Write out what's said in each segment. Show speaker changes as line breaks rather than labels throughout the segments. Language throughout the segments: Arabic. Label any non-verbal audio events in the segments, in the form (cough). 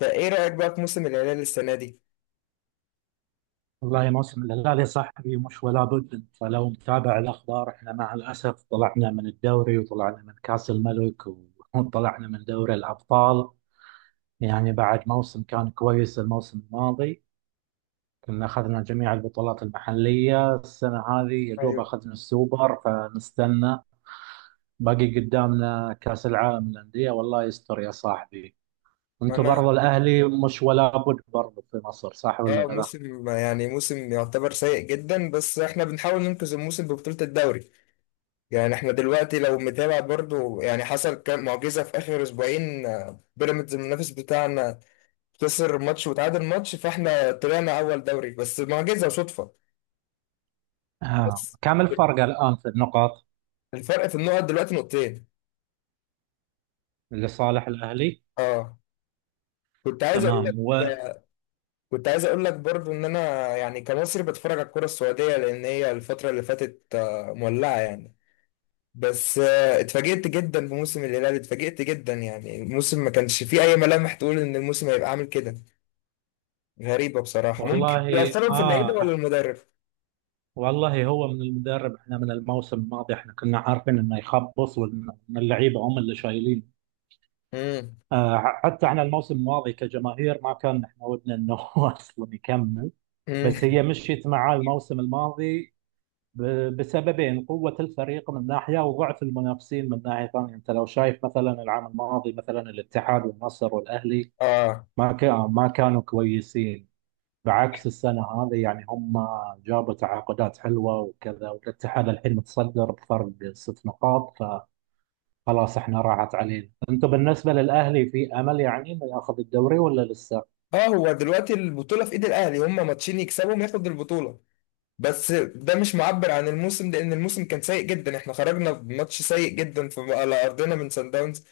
فايه رأيك بقى في موسم الهلال السنة دي؟
والله موسم الهلال يا صاحبي مش ولا بد. انت لو متابع الاخبار، احنا مع الاسف طلعنا من الدوري وطلعنا من كاس الملك (laughs) وطلعنا من دوري الابطال. يعني بعد موسم كان كويس الموسم الماضي، كنا اخذنا جميع البطولات المحليه، السنه هذه يا دوب
ايوه،
اخذنا السوبر، فنستنى باقي قدامنا كاس العالم للانديه، والله يستر يا صاحبي.
ما
انتوا
انا،
برضو الاهلي مش ولا بد برضو في مصر، صح ولا
اه،
لا؟
موسم موسم يعتبر سيء جدا، بس احنا بنحاول ننقذ الموسم ببطولة الدوري. يعني احنا دلوقتي لو متابع برضو يعني حصل كام معجزة في اخر اسبوعين. بيراميدز المنافس بتاعنا خسر ماتش وتعادل ماتش، فاحنا طلعنا اول دوري بس معجزة وصدفة.
آه.
بس
كم الفرق الان في النقط؟
الفرق في النقط دلوقتي نقطتين.
لصالح الاهلي.
اه، كنت عايز اقول
تمام
لك، كنت عايز اقول لك برضو ان انا، يعني كمصري بتفرج على الكرة السعودية، لان هي الفترة اللي فاتت مولعة يعني. بس اتفاجئت جدا بموسم الهلال، اتفاجئت جدا. يعني الموسم ما كانش فيه اي ملامح تقول ان الموسم هيبقى عامل كده، غريبة بصراحة. ممكن
والله
يبقى السبب في اللعيبة ولا
اه.
المدرب.
والله هو من المدرب، احنا من الموسم الماضي احنا كنا عارفين انه يخبص وان إن اللعيبه هم اللي شايلين.
امم
آه، حتى احنا الموسم الماضي كجماهير ما كان احنا ودنا انه (laughs) هو اصلا يكمل. بس
امم
هي
(laughs)
مشيت معاه الموسم الماضي ب... بسببين: قوه الفريق من ناحيه وضعف المنافسين من ناحيه ثانيه. انت لو شايف مثلا العام الماضي مثلا، الاتحاد والنصر والاهلي
اه،
ما كانوا كويسين، بعكس السنة هذه. يعني هم جابوا تعاقدات حلوة وكذا، والاتحاد الحين متصدر بفرق ست نقاط. فخلاص احنا راحت علينا. انتم بالنسبة للأهلي في أمل يعني انه ياخذ الدوري ولا لسه؟
اه، هو دلوقتي البطولة في ايد الاهلي، هم ماتشين يكسبهم ياخد البطولة. بس ده مش معبر عن الموسم، لان الموسم كان سيء جدا. احنا خرجنا بماتش سيء جدا في على ارضنا من سان داونز،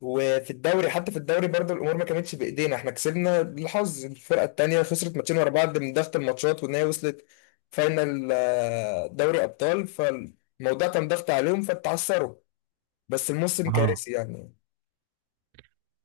وفي الدوري، حتى في الدوري برضه الامور ما كانتش بايدينا. احنا كسبنا بالحظ، الفرقه التانيه خسرت ماتشين ورا بعض من ضغط الماتشات وان هي وصلت فاينل دوري ابطال، فالموضوع كان ضغط عليهم فتعثروا. بس الموسم
آه.
كارثي يعني.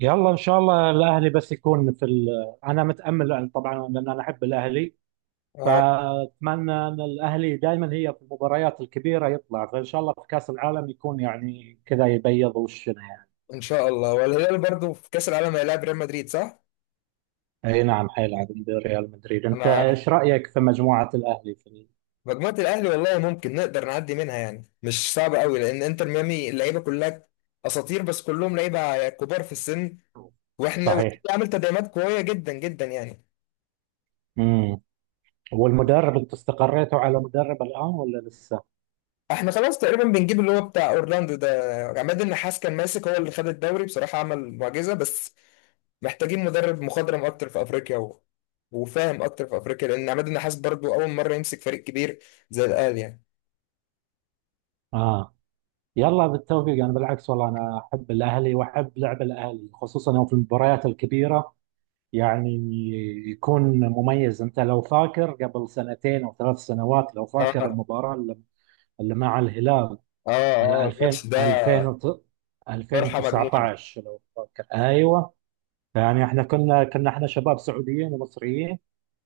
يلا ان شاء الله الأهلي بس يكون في انا متأمل يعني طبعا لأن انا احب الأهلي، فأتمنى أن الأهلي دائما هي في المباريات الكبيرة يطلع، فإن شاء الله في كأس العالم يكون يعني كذا يبيض وشنا يعني.
ان شاء الله، والهلال برضه في كاس العالم هيلاعب ريال مدريد صح؟
اي نعم حيلعب ضد ريال مدريد. انت
انا،
ايش رايك في مجموعه الاهلي في
مجموعه الاهلي والله ممكن نقدر نعدي منها، يعني مش صعبه قوي، لان انتر ميامي اللعيبه كلها اساطير بس كلهم لعيبه كبار في السن. واحنا والنادي
صحيح.
عامل تدعيمات قويه جدا جدا يعني.
امم. والمدرب، انت استقريتوا على مدرب الان ولا لسه؟
احنا خلاص تقريبا بنجيب اللي هو بتاع اورلاندو ده. عماد النحاس كان ماسك، هو اللي خد الدوري بصراحة، عمل معجزة، بس محتاجين مدرب مخضرم اكتر في افريقيا و... وفاهم اكتر في افريقيا، لان عماد النحاس برضو اول مرة يمسك فريق كبير زي الاهلي يعني.
اه، يلا بالتوفيق. انا بالعكس والله انا احب الاهلي واحب لعب الاهلي خصوصا يوم في المباريات الكبيره، يعني يكون مميز. انت لو فاكر قبل سنتين او ثلاث سنوات، لو فاكر
اه،
المباراه اللي مع الهلال
اه، اه
على
الماتش
2000
ده،
2000
فرحة مجنونة.
2019، لو فاكر، ايوه. يعني احنا كنا كنا احنا شباب سعوديين ومصريين،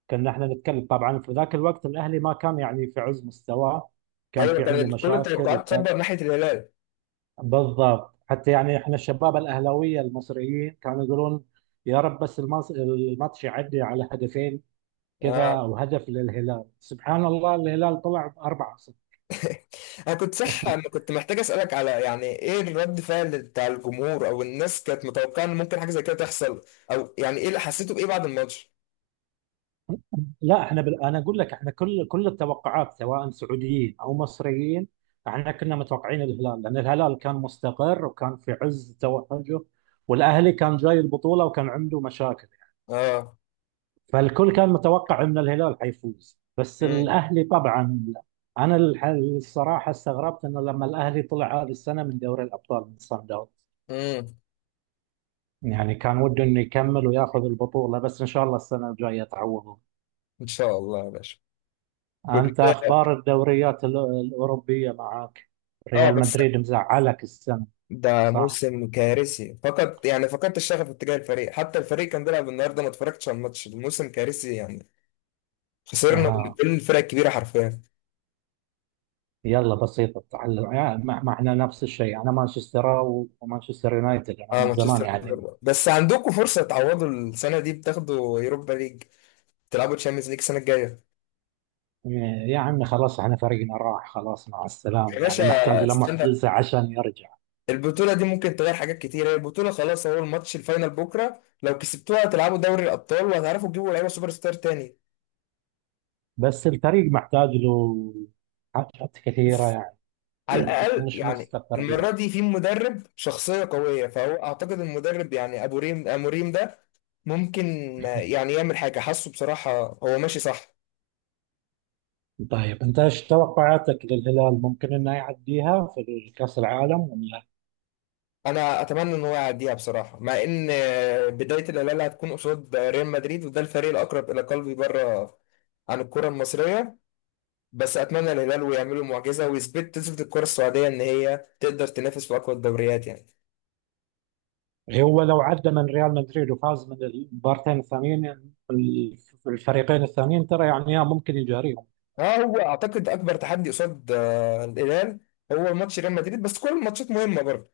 كنا احنا نتكلم. طبعا في ذاك الوقت الاهلي ما كان يعني في عز مستواه، كان
ايوه،
في عنده
كان كل
مشاكل
التوقعات تصب
وكان.
ناحية الهلال.
بالضبط، حتى يعني احنا الشباب الاهلاويه المصريين كانوا يقولون يا رب بس الماتش يعدي على هدفين كذا
اه
او هدف للهلال، سبحان الله الهلال طلع باربعه.
(laughs) انا كنت صح، انا كنت محتاج اسالك على يعني ايه الرد فعل بتاع الجمهور، او الناس كانت متوقعه ان ممكن حاجه زي كده تحصل، او يعني ايه اللي حسيته بايه بعد الماتش.
لا احنا انا اقول لك احنا كل التوقعات سواء سعوديين او مصريين، احنا كنا متوقعين الهلال لان الهلال كان مستقر وكان في عز توجه، والاهلي كان جاي البطوله وكان عنده مشاكل.
اه،
فالكل كان متوقع ان الهلال حيفوز، بس
امم
الاهلي طبعا. انا الصراحه استغربت انه لما الاهلي طلع هذه السنه من دوري الابطال من صن داونز،
امم
يعني كان وده انه يكمل وياخذ البطوله. بس ان شاء الله السنه الجايه تعوض.
ان شاء الله يا باشا. كنت،
أنت أخبار الدوريات الأوروبية معاك؟
اه،
ريال
بس
مدريد مزعلك السنة،
ده
صح؟
موسم كارثي فقط يعني. فقدت الشغف اتجاه الفريق، حتى الفريق كان بيلعب النهارده ما اتفرجتش على الماتش، الموسم كارثي يعني. خسرنا من
ها،
كل الفرق الكبيره حرفيا.
يلا بسيطة، التعلم يعني معنا نفس الشيء. أنا مانشستر ومانشستر يونايتد أنا
اه
من زمان
مانشستر
يعني،
يونايتد. بس عندكم فرصه تعوضوا السنه دي، بتاخدوا يوروبا ليج، تلعبوا تشامبيونز ليج السنه الجايه.
آه، يا عمي خلاص احنا فريقنا راح، خلاص مع
يا
السلامة،
باشا
يعني محتاج له
استنى،
معجزة عشان يرجع.
البطوله دي ممكن تغير حاجات كتير. هي البطوله خلاص، هو الماتش الفاينل بكره، لو كسبتوها هتلعبوا دوري الابطال، وهتعرفوا تجيبوا لعيبه سوبر ستار تاني.
بس الفريق محتاج له حاجات كثيرة يعني.
على
(clears throat)
الأقل
مش
يعني
مستقرين.
المرة دي في مدرب شخصية قوية، فهو أعتقد المدرب يعني أبو ريم أموريم ده ممكن يعني يعمل حاجة، حاسه بصراحة هو ماشي صح.
طيب انت ايش توقعاتك للهلال، ممكن انه يعديها في كأس العالم؟
أنا أتمنى إن هو يعديها بصراحة، مع إن بداية الهلال هتكون قصاد ريال مدريد، وده الفريق الأقرب إلى قلبي بره عن الكرة المصرية. بس أتمنى الهلال ويعملوا معجزة، ويثبت، تثبت الكرة السعودية إن هي تقدر تنافس في أقوى الدوريات يعني.
هو لو عدى من ريال مدريد وفاز من المبارتين الثانيين، الفريقين الثانيين، ترى يعني ممكن يجاريهم.
اه، هو اعتقد اكبر تحدي قصاد الهلال هو ماتش ريال مدريد، بس كل الماتشات مهمه برضه.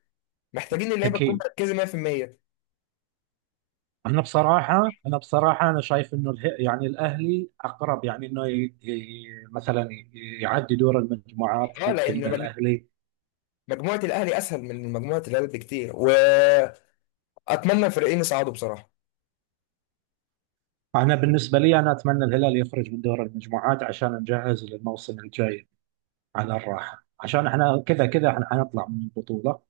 محتاجين اللعيبه تكون
اكيد.
مركزه 100%.
انا بصراحه انا شايف انه يعني الاهلي اقرب، يعني انه يعدي دور المجموعات،
اه،
ممكن
لان
إن الاهلي.
مجموعه الاهلي اسهل من مجموعه الهلال بكتير، واتمنى الفريقين يصعدوا بصراحه.
انا بالنسبه لي انا اتمنى الهلال يخرج من دور المجموعات عشان نجهز للموسم الجاي على الراحه، عشان احنا كذا كذا احنا حنطلع من البطوله.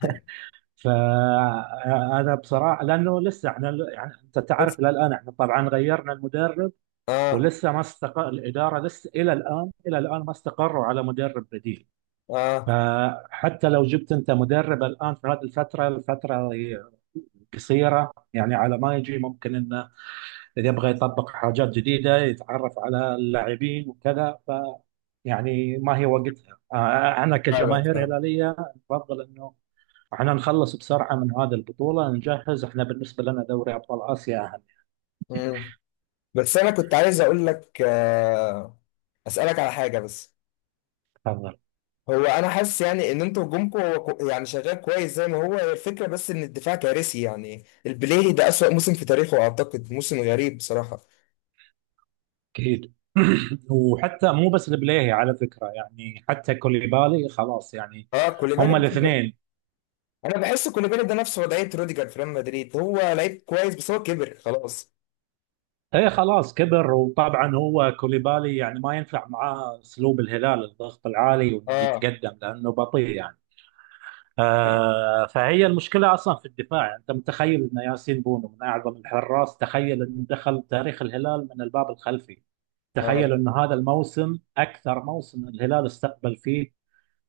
(laughs)
فانا بصراحه لانه لسه احنا، يعني انت
بس
تعرف الى الان احنا طبعا غيرنا المدرب
اه،
ولسه ما استقر الاداره، لسه الى الان ما استقروا على مدرب بديل.
اه،
فحتى لو جبت انت مدرب الان في هذه الفتره قصيره يعني، على ما يجي ممكن انه اذا يبغى يطبق حاجات جديده يتعرف على اللاعبين وكذا، فيعني ما هي وقتها. انا
فعلا
كجماهير
فعلا.
هلاليه افضل انه احنا نخلص بسرعة من هذه البطولة نجهز. احنا بالنسبة لنا دوري أبطال آسيا أهم.
مم. بس انا كنت عايز اقول لك، آه، اسالك على حاجه بس.
تفضل.
هو انا حاسس يعني ان انتوا هجومكم هو يعني شغال كويس زي ما هو، هي الفكره، بس ان الدفاع كارثي يعني. البليهي ده اسوأ موسم في تاريخه اعتقد، موسم غريب بصراحه.
أكيد. (clears throat) وحتى مو بس البليهي على فكرة، يعني حتى كوليبالي خلاص يعني.
اه كوليبالي (laughs)
هما
بتكبر.
الاثنين.
انا بحس كوليبالي ده نفس وضعيه روديجر في ريال مدريد، هو لعيب كويس بس هو كبر خلاص.
ايه خلاص كبر. وطبعا هو كوليبالي يعني ما ينفع معاه اسلوب الهلال، الضغط العالي وانه
اه،
يتقدم لانه بطيء يعني. آه، فهي المشكله اصلا في الدفاع. يعني انت متخيل ان ياسين بونو من اعظم الحراس، تخيل انه دخل تاريخ الهلال من الباب الخلفي.
اه،
تخيل
لا.
أن هذا الموسم أكثر موسم الهلال استقبل فيه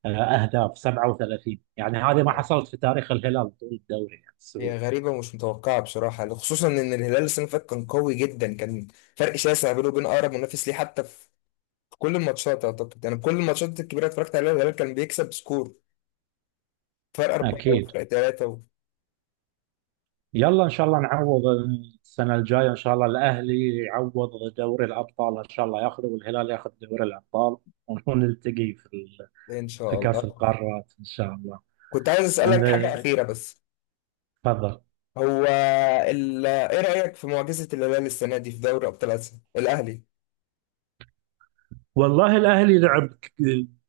أهداف، 37 يعني، هذه ما حصلت في تاريخ الهلال طول الدوري يعني
هي
السعودي.
غريبه ومش متوقعه بصراحه، خصوصا ان الهلال السنه اللي فاتت كان قوي جدا، كان فرق شاسع بينه وبين اقرب منافس ليه. حتى في كل الماتشات اعتقد، يعني كل الماتشات الكبيره اتفرجت عليها الهلال كان بيكسب سكور، فرق 4
أكيد.
وفرق 3 و...
يلا إن شاء الله نعوض السنة الجاية، إن شاء الله الأهلي يعوض دوري الأبطال إن شاء الله ياخذه، والهلال ياخذ دوري الأبطال، ونلتقي في
إن
في
شاء
كأس
الله.
القارات إن شاء الله.
كنت عايز أسألك حاجة
أنا-
أخيرة بس.
تفضل.
هو ال... إيه رأيك في معجزة الهلال السنة دي في دوري أبطال آسيا الأهلي.
والله الاهلي لعب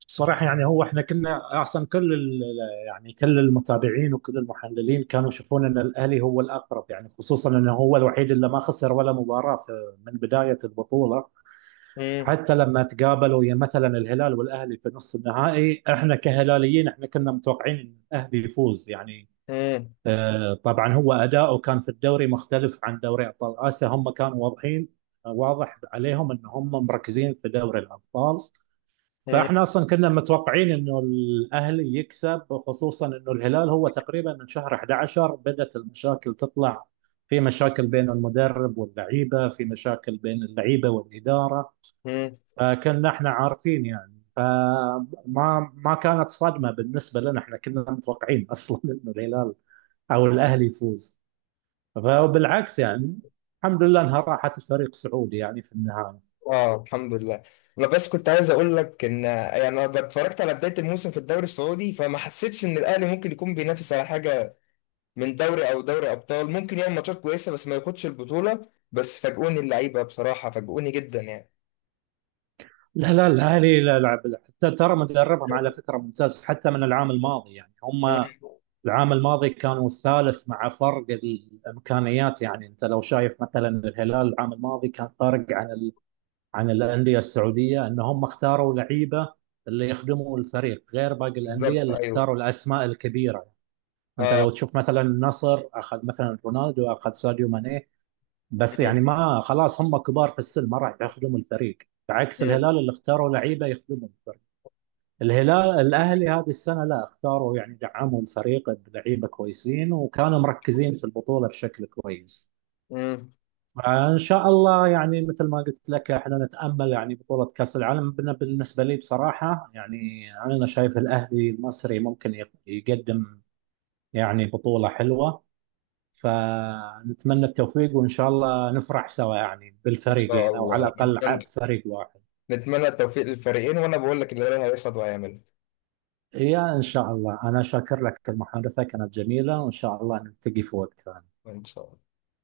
بصراحه، يعني هو احنا كنا احسن. كل يعني كل المتابعين وكل المحللين كانوا يشوفون ان الاهلي هو الاقرب، يعني خصوصا انه هو الوحيد اللي ما خسر ولا مباراه من بدايه البطوله.
مم.
حتى لما تقابلوا يا مثلا الهلال والاهلي في نصف النهائي، احنا كهلاليين احنا كنا متوقعين ان الاهلي يفوز يعني.
مم.
طبعا هو اداؤه كان في الدوري مختلف عن دوري ابطال اسيا، هم كانوا واضحين، واضح عليهم ان هم مركزين في دوري الابطال.
مم.
فاحنا اصلا كنا متوقعين انه الاهلي يكسب، خصوصا انه الهلال هو تقريبا من شهر 11 بدات المشاكل تطلع، في مشاكل بين المدرب واللعيبه، في مشاكل بين اللعيبه والاداره.
مم.
فكنا احنا عارفين يعني، ما كانت صدمه بالنسبه لنا، احنا كنا متوقعين اصلا (laughs) انه الهلال او الاهلي يفوز. فبالعكس يعني، الحمد لله انها راحت الفريق سعودي يعني في النهايه.
اه الحمد لله. انا بس كنت عايز اقول لك ان يعني انا اتفرجت على بدايه الموسم في الدوري السعودي، فما حسيتش ان الاهلي ممكن يكون بينافس على حاجه، من دوري او دوري ابطال، ممكن يعمل ماتشات كويسه بس ما ياخدش البطوله. بس فاجئوني اللعيبه بصراحه، فاجئوني جدا يعني.
لا لا، الأهلي لا لعب، حتى ترى مدربهم على فكرة ممتاز حتى من العام الماضي. يعني هم
مم.
العام الماضي كانوا الثالث مع فرق الإمكانيات. يعني أنت لو شايف مثلا الهلال العام الماضي، كان فارق عن عن الأندية السعودية، أن هم اختاروا لعيبة اللي يخدموا الفريق غير باقي الأندية
بالظبط
اللي
ايوه.
اختاروا الأسماء الكبيرة. أنت لو
اه.
تشوف مثلا النصر أخذ مثلا رونالدو، أخذ ساديو ماني، بس يعني ما خلاص هم كبار في السن ما راح يخدموا الفريق، بعكس
مم.
الهلال اللي اختاروا لعيبه يخدمهم. الاهلي هذه السنه لا، اختاروا يعني دعموا الفريق بلعيبه كويسين وكانوا مركزين في البطوله بشكل كويس.
مم.
فان شاء الله يعني مثل ما قلت لك احنا نتامل يعني بطوله كاس العالم. بالنسبه لي بصراحه يعني انا شايف الاهلي المصري ممكن يقدم يعني بطوله حلوه. فنتمنى التوفيق وان شاء الله نفرح سوا يعني
ان شاء
بالفريقين، او على
الله
الاقل عاد
نتمنى،
فريق واحد.
نتمنى التوفيق للفريقين، وانا بقول لك اللي هيحصل وهيعمله.
يا إن شاء الله، أنا شاكر لك، المحادثة كانت جميلة وإن شاء الله نلتقي في وقت ثاني.
ان شاء الله.